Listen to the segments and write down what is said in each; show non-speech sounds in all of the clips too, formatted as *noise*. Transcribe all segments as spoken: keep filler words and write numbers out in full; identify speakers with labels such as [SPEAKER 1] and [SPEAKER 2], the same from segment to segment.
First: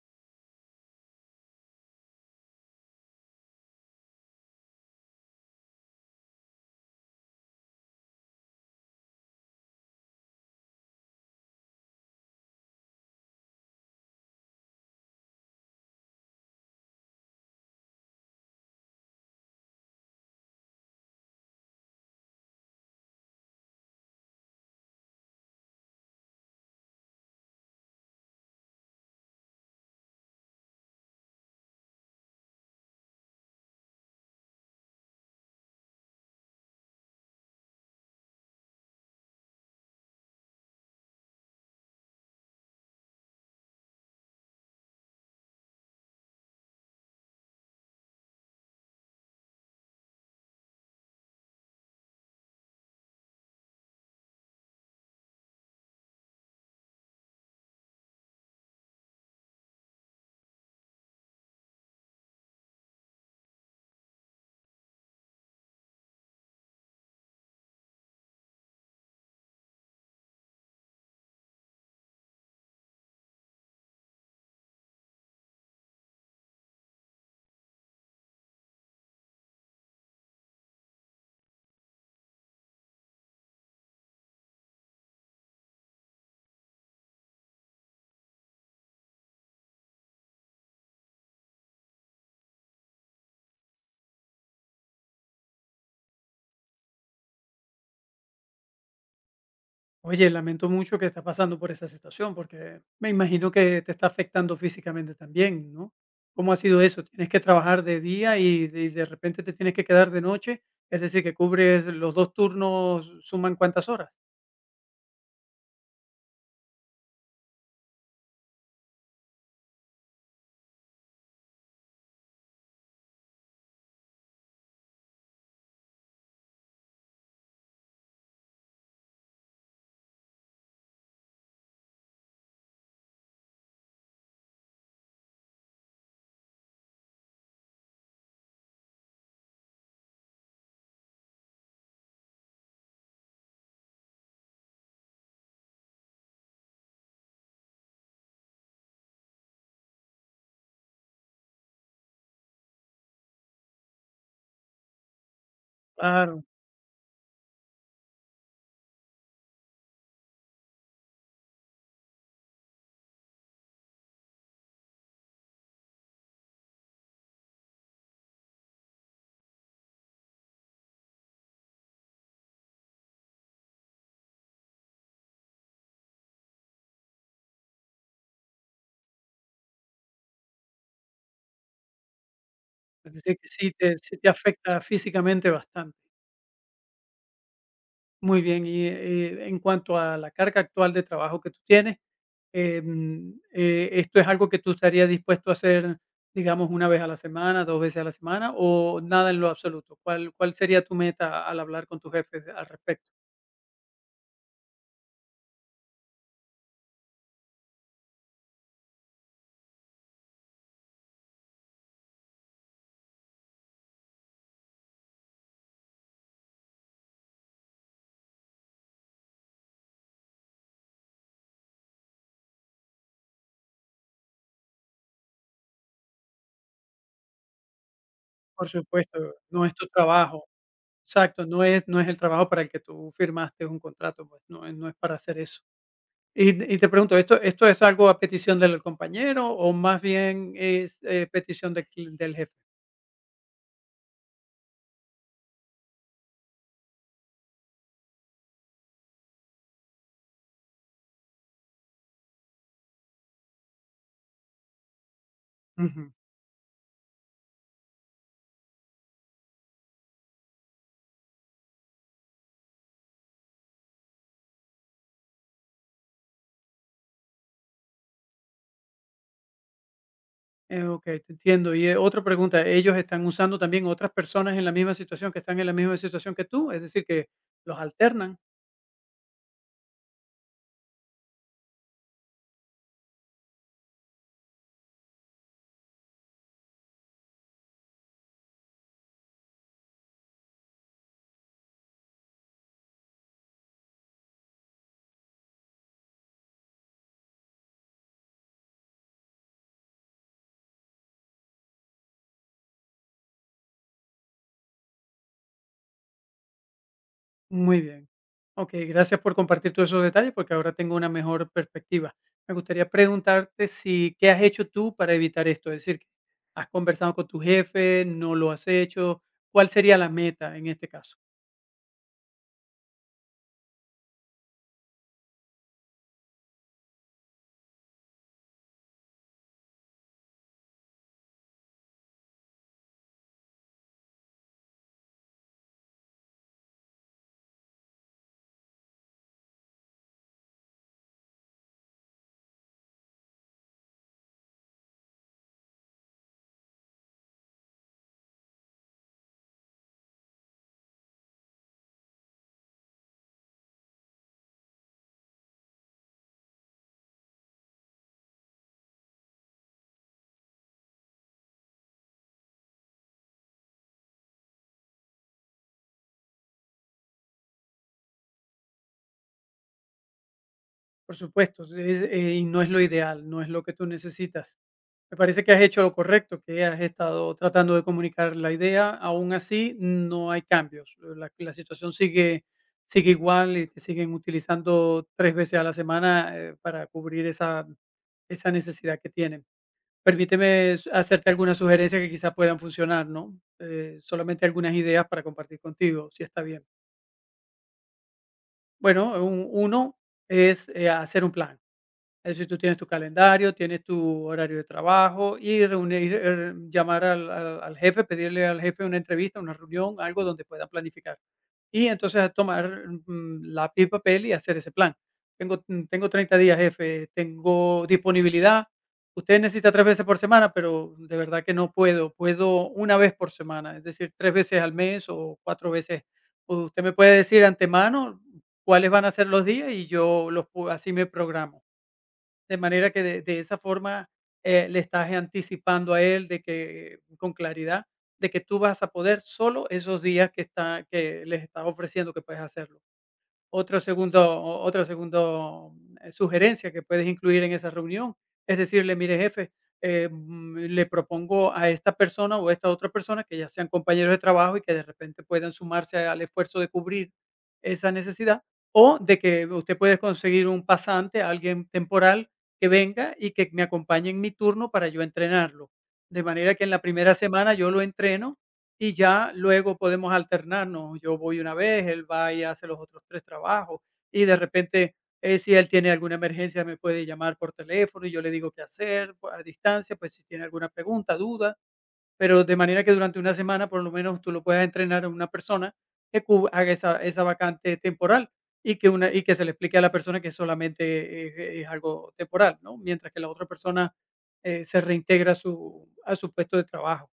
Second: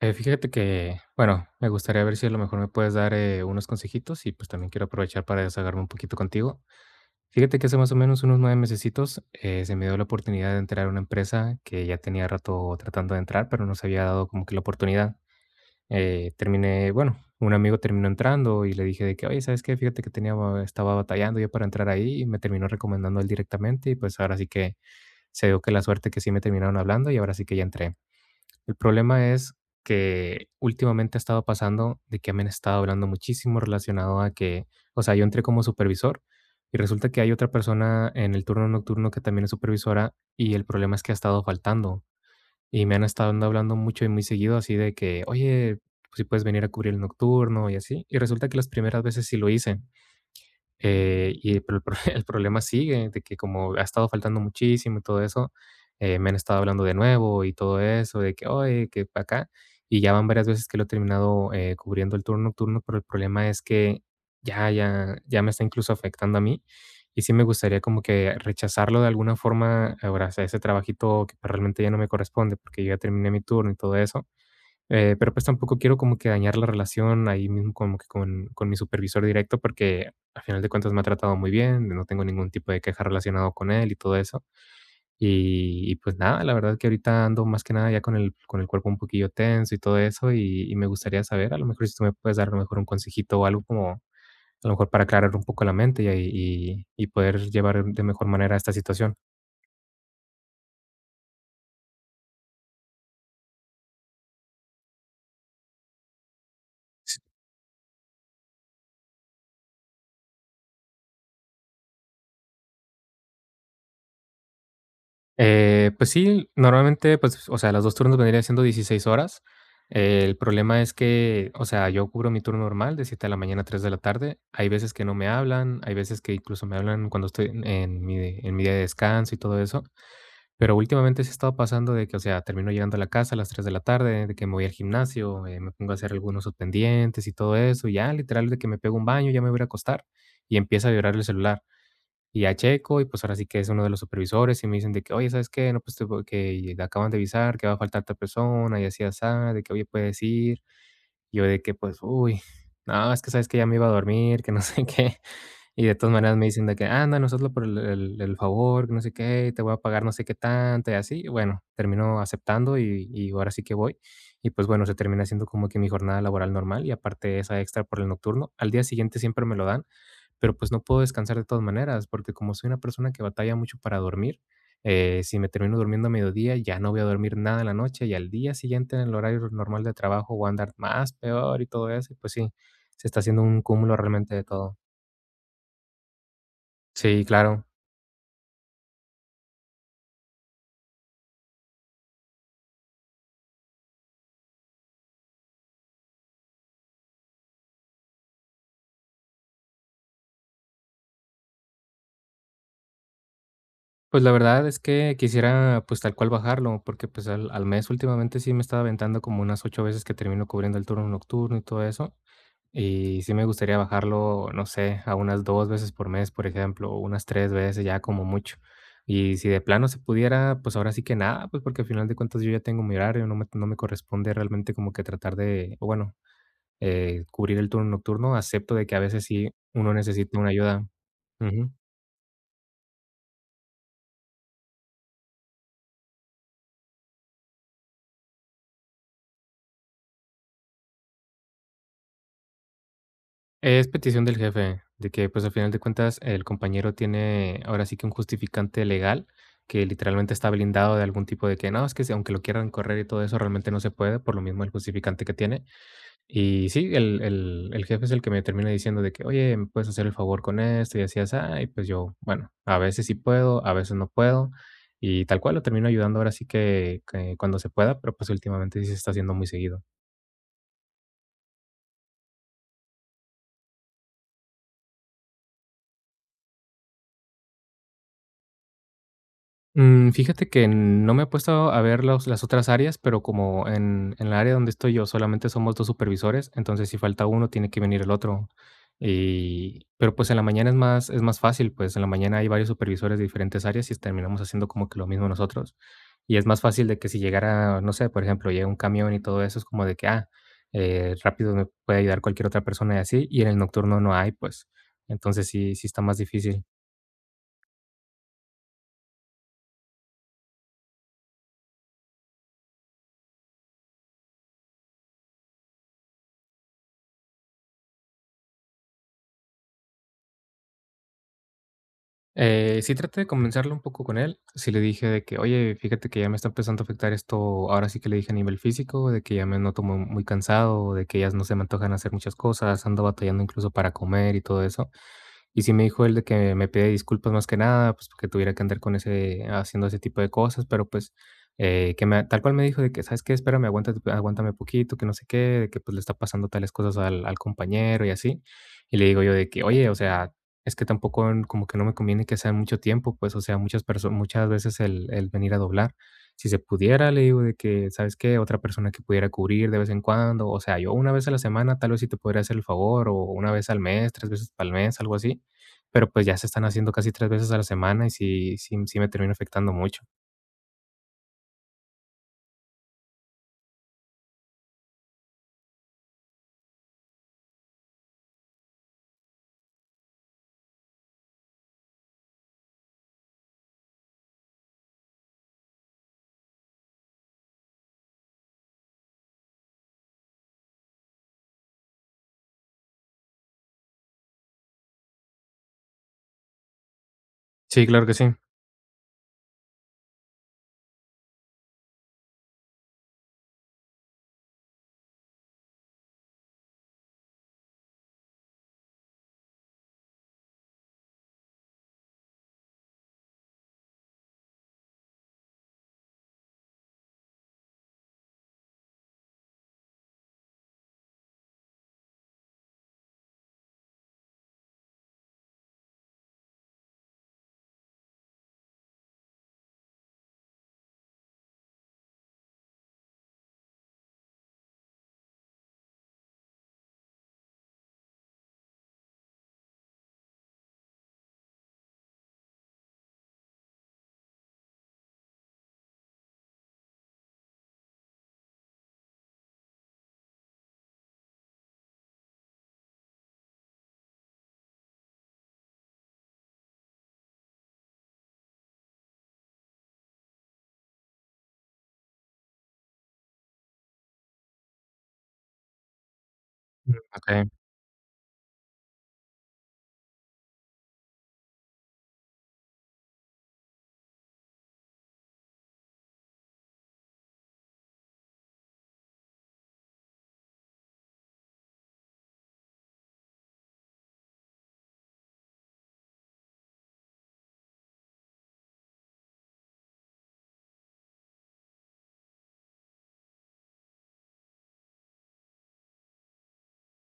[SPEAKER 1] Eh, fíjate que, bueno, me gustaría ver si a lo mejor me puedes dar eh, unos consejitos y pues también quiero aprovechar para desahogarme un poquito contigo. Fíjate que hace más o menos unos nueve mesecitos eh, se me dio la oportunidad de entrar a una empresa que ya tenía rato tratando de entrar, pero no se había dado como que la oportunidad. Eh, terminé, bueno, un amigo terminó entrando y le dije de que, oye, ¿sabes qué? Fíjate que tenía, ba- estaba batallando yo para entrar ahí y me terminó recomendando él directamente y pues ahora sí que se dio que la suerte que sí me terminaron hablando y ahora sí que ya entré. El problema es que últimamente ha estado pasando de que me han estado hablando muchísimo relacionado a que, o sea, yo entré como supervisor y resulta que hay otra persona en el turno nocturno que también es supervisora y el problema es que ha estado faltando y me han estado ando hablando mucho y muy seguido así de que, oye, pues, si puedes venir a cubrir el nocturno y así. Y resulta que las primeras veces sí lo hice, eh, y pero el pro *laughs* el problema sigue, de que como ha estado faltando muchísimo y todo eso, eh, me han estado hablando de nuevo y todo eso, de que: "Oye, que para acá", y ya van varias veces que lo he terminado, eh, cubriendo el turno nocturno, pero el problema es que ya ya ya me está incluso afectando a mí, y sí me gustaría como que rechazarlo de alguna forma, ahora, o sea, ese trabajito que pues, realmente ya no me corresponde, porque yo ya terminé mi turno y todo eso, eh, pero, pues, tampoco quiero como que dañar la relación ahí mismo como que con con mi supervisor directo, porque al final de cuentas me ha tratado muy bien, no tengo ningún tipo de queja relacionado con él y todo eso. Y y, pues, nada, la verdad que ahorita ando más que nada ya con el con el cuerpo un poquillo tenso y todo eso, y y me gustaría saber, a lo mejor si tú me puedes dar a lo mejor un consejito o algo como a lo mejor para aclarar un poco la mente y y y poder llevar de mejor manera esta situación.
[SPEAKER 2] Oye, lamento mucho que estés pasando por esa situación, porque me imagino que te está afectando físicamente también, ¿no? ¿Cómo ha sido eso? ¿Tienes que trabajar de día y de, y de repente te tienes que quedar de noche? Es decir, que cubres los dos turnos, ¿suman cuántas horas?
[SPEAKER 1] Eh, pues sí, normalmente, pues, o sea, los dos turnos vendrían siendo dieciséis horas. Eh, El problema es que, o sea, yo cubro mi turno normal de siete de la mañana a tres de la tarde. Hay veces que no me hablan, hay veces que incluso me hablan cuando estoy en en mi en mi día de descanso y todo eso. Pero últimamente sí ha estado pasando de que, o sea, termino llegando a la casa a las tres de la tarde, de que me voy al gimnasio, eh, me pongo a hacer algunos pendientes y todo eso, y ya literal de que me pego un baño, ya me voy a ir a acostar y empieza a vibrar el celular. Y ya checo, y pues ahora sí que es uno de los supervisores, y me dicen de que: "Oye, ¿sabes qué? No, pues, te vo que te acaban de avisar que va a faltar tal persona, y así asá, de que, oye, puedes ir". Y yo de que, pues, uy, no, es que, ¿sabes que ya me iba a dormir, que no sé qué. Y de todas maneras
[SPEAKER 2] Claro,
[SPEAKER 1] me dicen de que: "Ah, no, nosotros por el el el favor, que no sé qué, te voy a pagar no sé qué tanto", y así. Bueno, termino aceptando y y ahora sí que voy. Y, pues, bueno, se termina haciendo como que mi jornada laboral normal y aparte esa extra por el nocturno. Al día siguiente siempre me lo dan, pero, pues, no puedo descansar de todas maneras, porque como soy una persona que batalla mucho para dormir, eh, si me termino durmiendo a mediodía, ya no voy a dormir nada en la noche, y al día siguiente, en el horario normal de trabajo, voy a andar más peor y todo eso, y, pues sí, se
[SPEAKER 2] es
[SPEAKER 1] está
[SPEAKER 2] decir,
[SPEAKER 1] haciendo
[SPEAKER 2] que
[SPEAKER 1] un
[SPEAKER 2] sí
[SPEAKER 1] cúmulo
[SPEAKER 2] te, sí te
[SPEAKER 1] realmente de todo.
[SPEAKER 2] afecta físicamente bastante.
[SPEAKER 1] Sí, claro.
[SPEAKER 2] Muy bien, y, eh, en cuanto a la carga actual de trabajo que tú tienes, em, eh, ¿esto es algo que tú estarías dispuesto a hacer, digamos, una vez a la semana, dos veces a la semana o nada en lo absoluto? ¿Cuál, ¿cuál sería tu meta al hablar con tus jefes al respecto?
[SPEAKER 1] Pues la verdad es que quisiera, pues tal cual bajarlo, porque pues al, al mes últimamente sí me estaba aventando como unas ocho veces que termino cubriendo el turno nocturno y todo eso. Y sí me gustaría bajarlo, no sé, a unas dos veces por mes, por ejemplo, o unas tres veces ya como mucho. Y si de plano se pudiera, pues ahora sí que nada, pues porque al final de cuentas yo ya tengo mi horario, no me, no me corresponde realmente como que tratar de, o bueno, eh, cubrir el turno nocturno.
[SPEAKER 2] Por
[SPEAKER 1] Acepto de que a veces
[SPEAKER 2] supuesto.
[SPEAKER 1] sí
[SPEAKER 2] No es tu
[SPEAKER 1] uno necesita
[SPEAKER 2] trabajo,
[SPEAKER 1] una ayuda.
[SPEAKER 2] exacto, no
[SPEAKER 1] Ujú.
[SPEAKER 2] es, no es el trabajo para el que tú firmaste un contrato, pues no, es- no es para hacer eso. Y, y te pregunto, ¿esto, ¿esto es algo a petición del compañero o más bien es eh, petición del, cli- del jefe?
[SPEAKER 1] Es petición del jefe, de que, pues, al final de cuentas, el compañero tiene ahora sí que un justificante legal, que literalmente está blindado de algún tipo de que no, es que si aunque lo quieran correr y todo eso, realmente no se puede, por lo mismo el justificante que tiene.
[SPEAKER 2] Ujú.
[SPEAKER 1] Y sí, el el el jefe es el que me termina diciendo de que: "Oye, ¿me puedes hacer el favor con esto?", y así, así y pues yo, bueno, a veces sí puedo, a veces no puedo, y tal cual, lo termino ayudando ahora sí que que cuando se pueda, pero, pues, últimamente sí se está haciendo muy seguido.
[SPEAKER 2] Eh, okey, te entiendo. Y, eh, otra pregunta, ¿ellos están usando también otras personas en la misma situación, que están en la misma situación que tú? Es decir, que los alternan.
[SPEAKER 1] Mm, fíjate que no me he puesto a ver los las otras áreas, pero como en en la área donde estoy yo solamente somos dos supervisores, entonces si falta uno, tiene que venir el otro. Y pero, pues, en la mañana es más es más fácil, pues, en la mañana hay varios supervisores de diferentes áreas y terminamos haciendo como que lo mismo nosotros. Y es más fácil de que si llegara, no sé, por ejemplo, llega un camión y todo eso, es como de que, ah, eh, rápido me puede ayudar cualquier otra persona y así, y en el nocturno no hay, pues. Entonces sí sí está más difícil.
[SPEAKER 2] Muy bien. Okey, gracias por compartir todos esos detalles, porque ahora tengo una mejor perspectiva. Me gustaría preguntarte si, ¿qué has hecho tú para evitar esto? Es decir, ¿has conversado con tu jefe? ¿No lo has hecho? ¿Cuál sería la meta en este caso?
[SPEAKER 1] Eh, sí traté de convencerlo un poco con él. Sí le dije de que: "Oye, fíjate que ya me está empezando a afectar esto". Ahora sí que le dije a nivel físico, de que ya me noto mu muy cansado, de que ya no se me antojan hacer muchas cosas, ando batallando incluso para comer y todo eso. Y sí me dijo él de que me pide disculpas más que nada, pues, porque tuviera que andar con ese haciendo ese tipo de cosas, pero, pues, eh, que me tal cual me dijo de que: "¿Sabes qué? Espérame, aguántate aguántame poquito, que no sé qué, de que, pues, le está pasando tales cosas al al compañero", y así. Y le digo yo de que: "Oye, o sea, es que tampoco n como que no me conviene que sea mucho tiempo, pues, o sea, muchas personas muchas veces el el venir a doblar. Si se pudiera, le digo de que, ¿sabes qué? Otra persona que pudiera cubrir de vez en cuando, o sea, yo una vez a la semana tal vez sí te podría hacer el favor, o una vez al mes, tres veces al mes, algo así, pero, pues, ya se están haciendo casi tres veces a la semana y sí sí sí me termina afectando mucho.
[SPEAKER 2] Por supuesto, es, eh, y no es lo ideal, no es lo que tú necesitas. Me parece que has hecho lo correcto, que has estado tratando de comunicar la idea, aún así no hay cambios. La, la situación sigue, sigue igual y te siguen utilizando tres veces a la semana eh, para cubrir esa, esa necesidad que tienen. Permíteme s- hacerte algunas sugerencias que quizás puedan funcionar, ¿no? Eh, solamente algunas ideas para compartir contigo, si está bien.
[SPEAKER 1] Sí, claro que sí.
[SPEAKER 2] Bueno, un- uno es eh, hacer un plan, es decir, tú tienes tu calendario, tienes tu horario de trabajo y reunir, eh, llamar al al al jefe, pedirle al jefe una entrevista, una reunión, algo donde pueda planificar. Y entonces a tomar, mm, lápiz y papel y hacer ese plan. Tengo, mm, tengo treinta días, jefe, tengo disponibilidad. Usted necesita tres veces por semana, pero de verdad que no puedo. Puedo una vez por semana, es decir, tres veces al mes o cuatro veces. Usted me puede decir antemano cuáles van a ser los días y yo los pu así me programo. De manera que de de esa forma, eh, le estás anticipando a él de que eh, con claridad, de que tú vas a poder solo esos días que está que les estás ofreciendo que puedes hacerlo. Otro segundo o otra segundo, eh, sugerencia que puedes incluir en esa reunión es decirle: "Mire, jefe, eh, mm, le propongo a esta persona o a esta otra persona que ya sean compañeros de trabajo y que de repente puedan sumarse al esfuerzo de cubrir esa necesidad, o de que usted puede conseguir un pasante, alguien temporal que venga y que me acompañe en mi turno para yo entrenarlo. De manera que en la
[SPEAKER 1] Mm,
[SPEAKER 2] primera
[SPEAKER 1] okey.
[SPEAKER 2] semana yo lo entreno, y ya luego podemos alternarnos. Yo voy una vez, él va y hace los otros tres trabajos, y de repente, eh, si él tiene alguna emergencia, me puede llamar por teléfono y yo le digo qué hacer, pues, a distancia, pues, si tiene alguna pregunta, duda, pero de manera que durante una semana, por lo menos, tú lo puedas entrenar a una persona que cub haga esa, esa vacante temporal y que una y que se le explique a la persona que solamente es es algo temporal, ¿no? Mientras que la otra persona, eh, se reintegra a su, a su puesto de trabajo.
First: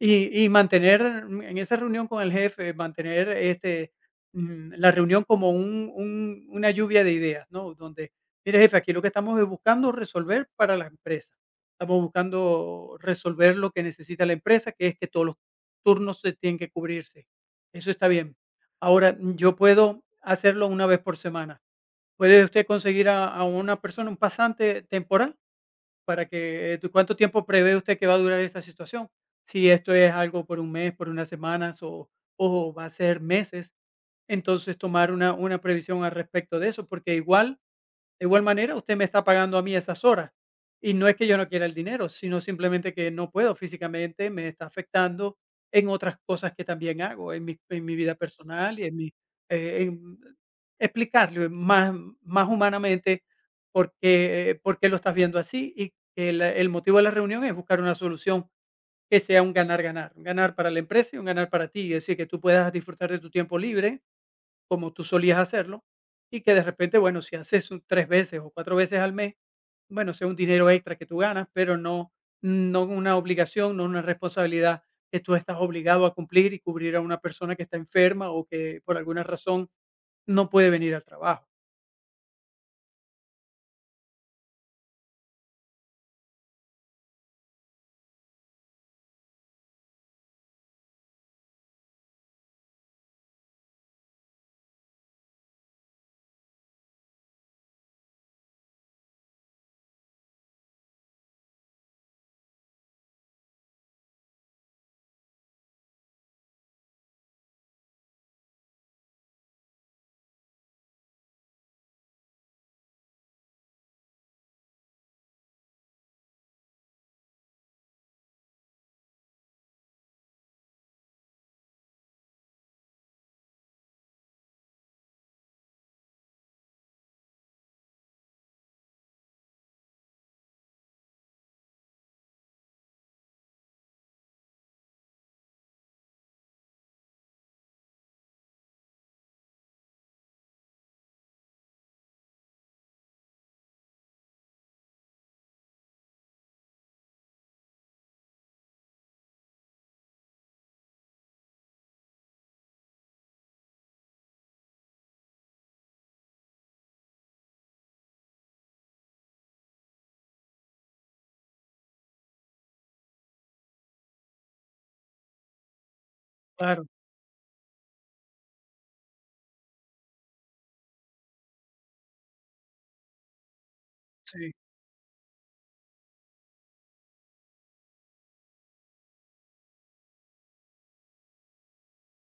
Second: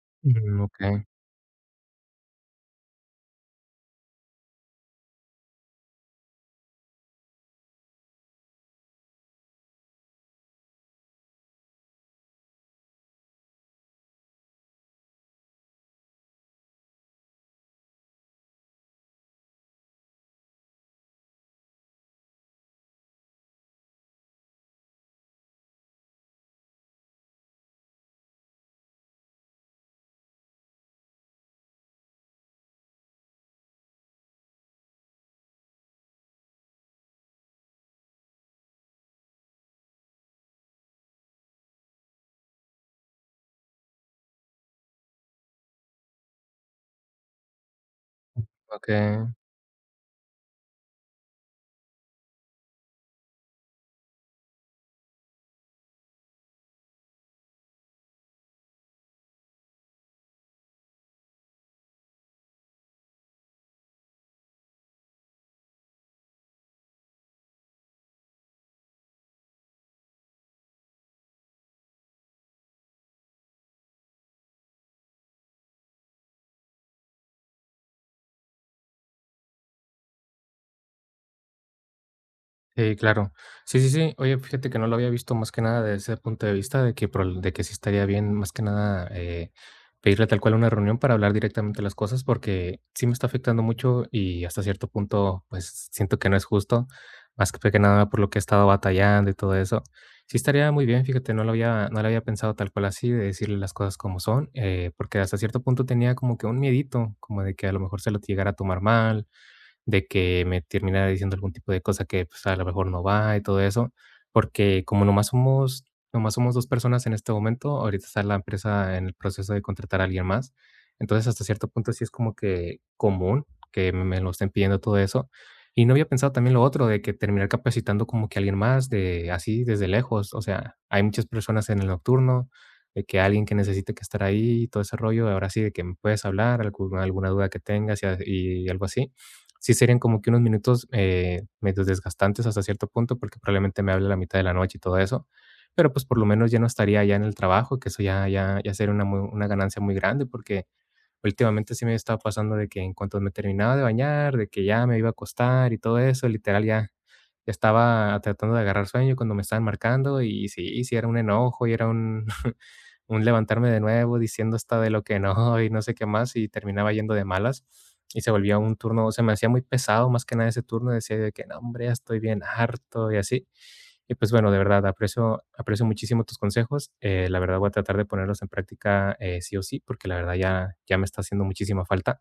[SPEAKER 2] Y y
[SPEAKER 1] Mm, okey,
[SPEAKER 2] mantener, mm, en esa reunión con el jefe, mantener, este, mm, la reunión como un un una lluvia de ideas, ¿no? Donde, mire, jefe, aquí lo que estamos es buscando resolver para la empresa. Estamos buscando resolver lo que necesita la empresa, que es que todos los turnos se tienen que cubrirse. Eso está bien. Ahora, mm, yo puedo hacerlo una vez por semana. ¿Puede usted conseguir a a una persona, un pasante temporal? Para que, eh, ¿cuánto tiempo prevé usted que va a durar esta situación? Si esto es algo por un mes, por unas semanas o o va a ser meses, entonces tomar una una previsión al respecto de eso, porque igual de igual manera, usted me está pagando a mí esas horas. Y no es que yo no quiera el dinero, sino simplemente que no puedo físicamente, me está afectando en otras cosas que también hago, en mi, en mi vida personal y en mi...
[SPEAKER 1] okey.
[SPEAKER 2] eh, en explicarle más, más humanamente por qué, eh, por qué lo estás viendo así y que la- el motivo de la reunión es buscar una solución que sea un ganar-ganar, un ganar para la empresa y un ganar para ti, es decir, que tú puedas disfrutar de tu tiempo libre como tú solías hacerlo, y que de repente, bueno, si haces un tres veces o cuatro veces al mes, bueno, sea un dinero extra que tú ganas, pero no, no una obligación, no una responsabilidad que tú estás obligado a cumplir y cubrir a una persona que está enferma o que por alguna razón no puede venir al trabajo.
[SPEAKER 1] Sí, claro. Sí, sí, sí. Oye, fíjate que no lo había visto más que nada desde ese punto de vista de que, prob- de que sí estaría bien más que nada eh, pedirle tal cual una reunión para hablar directamente las cosas porque sí me está afectando mucho y hasta cierto punto pues siento que no es justo, más que que nada por lo que he estado batallando y todo eso. Sí estaría muy bien, fíjate, no lo había, no lo había pensado tal cual así, de decirle las cosas como son, eh, porque hasta cierto punto tenía como que un miedito, como de que a lo mejor se lo llegara a tomar mal de que me terminara diciendo algún tipo de cosa que, pues, a lo mejor no va y todo eso, porque como nomás somos nomás somos dos personas en este momento, ahorita está la empresa en el proceso de contratar a alguien más. Entonces, hasta cierto punto sí es como que común que me me lo estén pidiendo todo eso. Y no había pensado también lo otro de que terminar capacitando como que a alguien más de así desde lejos. O sea, hay muchas personas en el nocturno, de que alguien que necesite que estar ahí todo ese rollo, ahora sí de que me puedes hablar, algu alguna duda que tengas y a y algo así sí serían como que unos minutos, eh, medio desgastantes hasta cierto punto, porque probablemente me hable a la mitad de la noche y todo eso. Pero, pues, por lo menos ya no estaría ya en el trabajo, que eso ya ya ya sería una muy una ganancia muy grande, porque últimamente sí me estaba pasando de que en cuanto me terminaba de bañar, de que ya me iba a acostar y todo eso, literal, ya ya estaba tratando de agarrar sueño cuando me estaban marcando, y sí, sí era un enojo, y era un *laughs* un levantarme de nuevo diciendo hasta de lo que no y no sé qué más y
[SPEAKER 2] Claro,
[SPEAKER 1] terminaba yendo de malas y se volvía un turno, se me hacía muy pesado más que nada ese turno, decía de que no, hombre, ya estoy bien harto y así. Y pues bueno,
[SPEAKER 2] sí.
[SPEAKER 1] de verdad, aprecio, aprecio muchísimo tus consejos. Eh, la verdad voy a tratar de ponerlos en práctica eh, sí o sí, porque la verdad ya, ya me está haciendo muchísima falta.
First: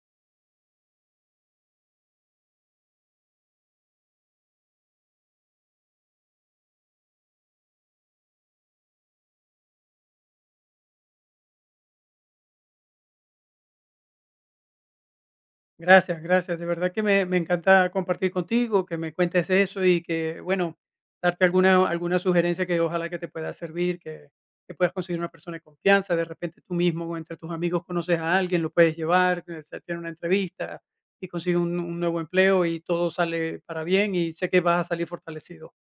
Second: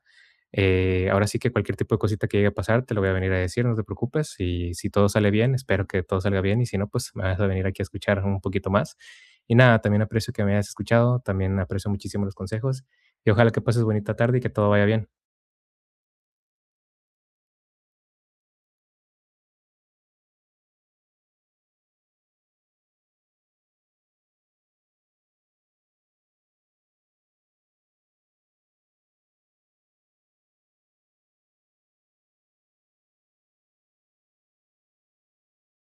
[SPEAKER 1] Eh, ahora sí que cualquier tipo de cosita que llegue a pasar, te lo voy a venir a decir, no te preocupes. Y si todo sale bien, espero que todo salga bien. Y si no, pues me vas a venir aquí a escuchar un poquito más. Y nada, también aprecio que me hayas escuchado, también aprecio muchísimo los consejos y ojalá que pases bonita tarde y que todo vaya bien.
[SPEAKER 2] Gracias, gracias. De verdad que me, me encanta compartir contigo, que me cuentes eso y que, bueno, darte alguna, alguna sugerencia que ojalá que te pueda servir, que, que puedas conseguir una persona de confianza. De repente tú mismo o entre tus amigos conoces a alguien, lo puedes llevar, que se tiene una entrevista y consigue un, un nuevo empleo y todo sale para bien y sé que vas a salir fortalecido.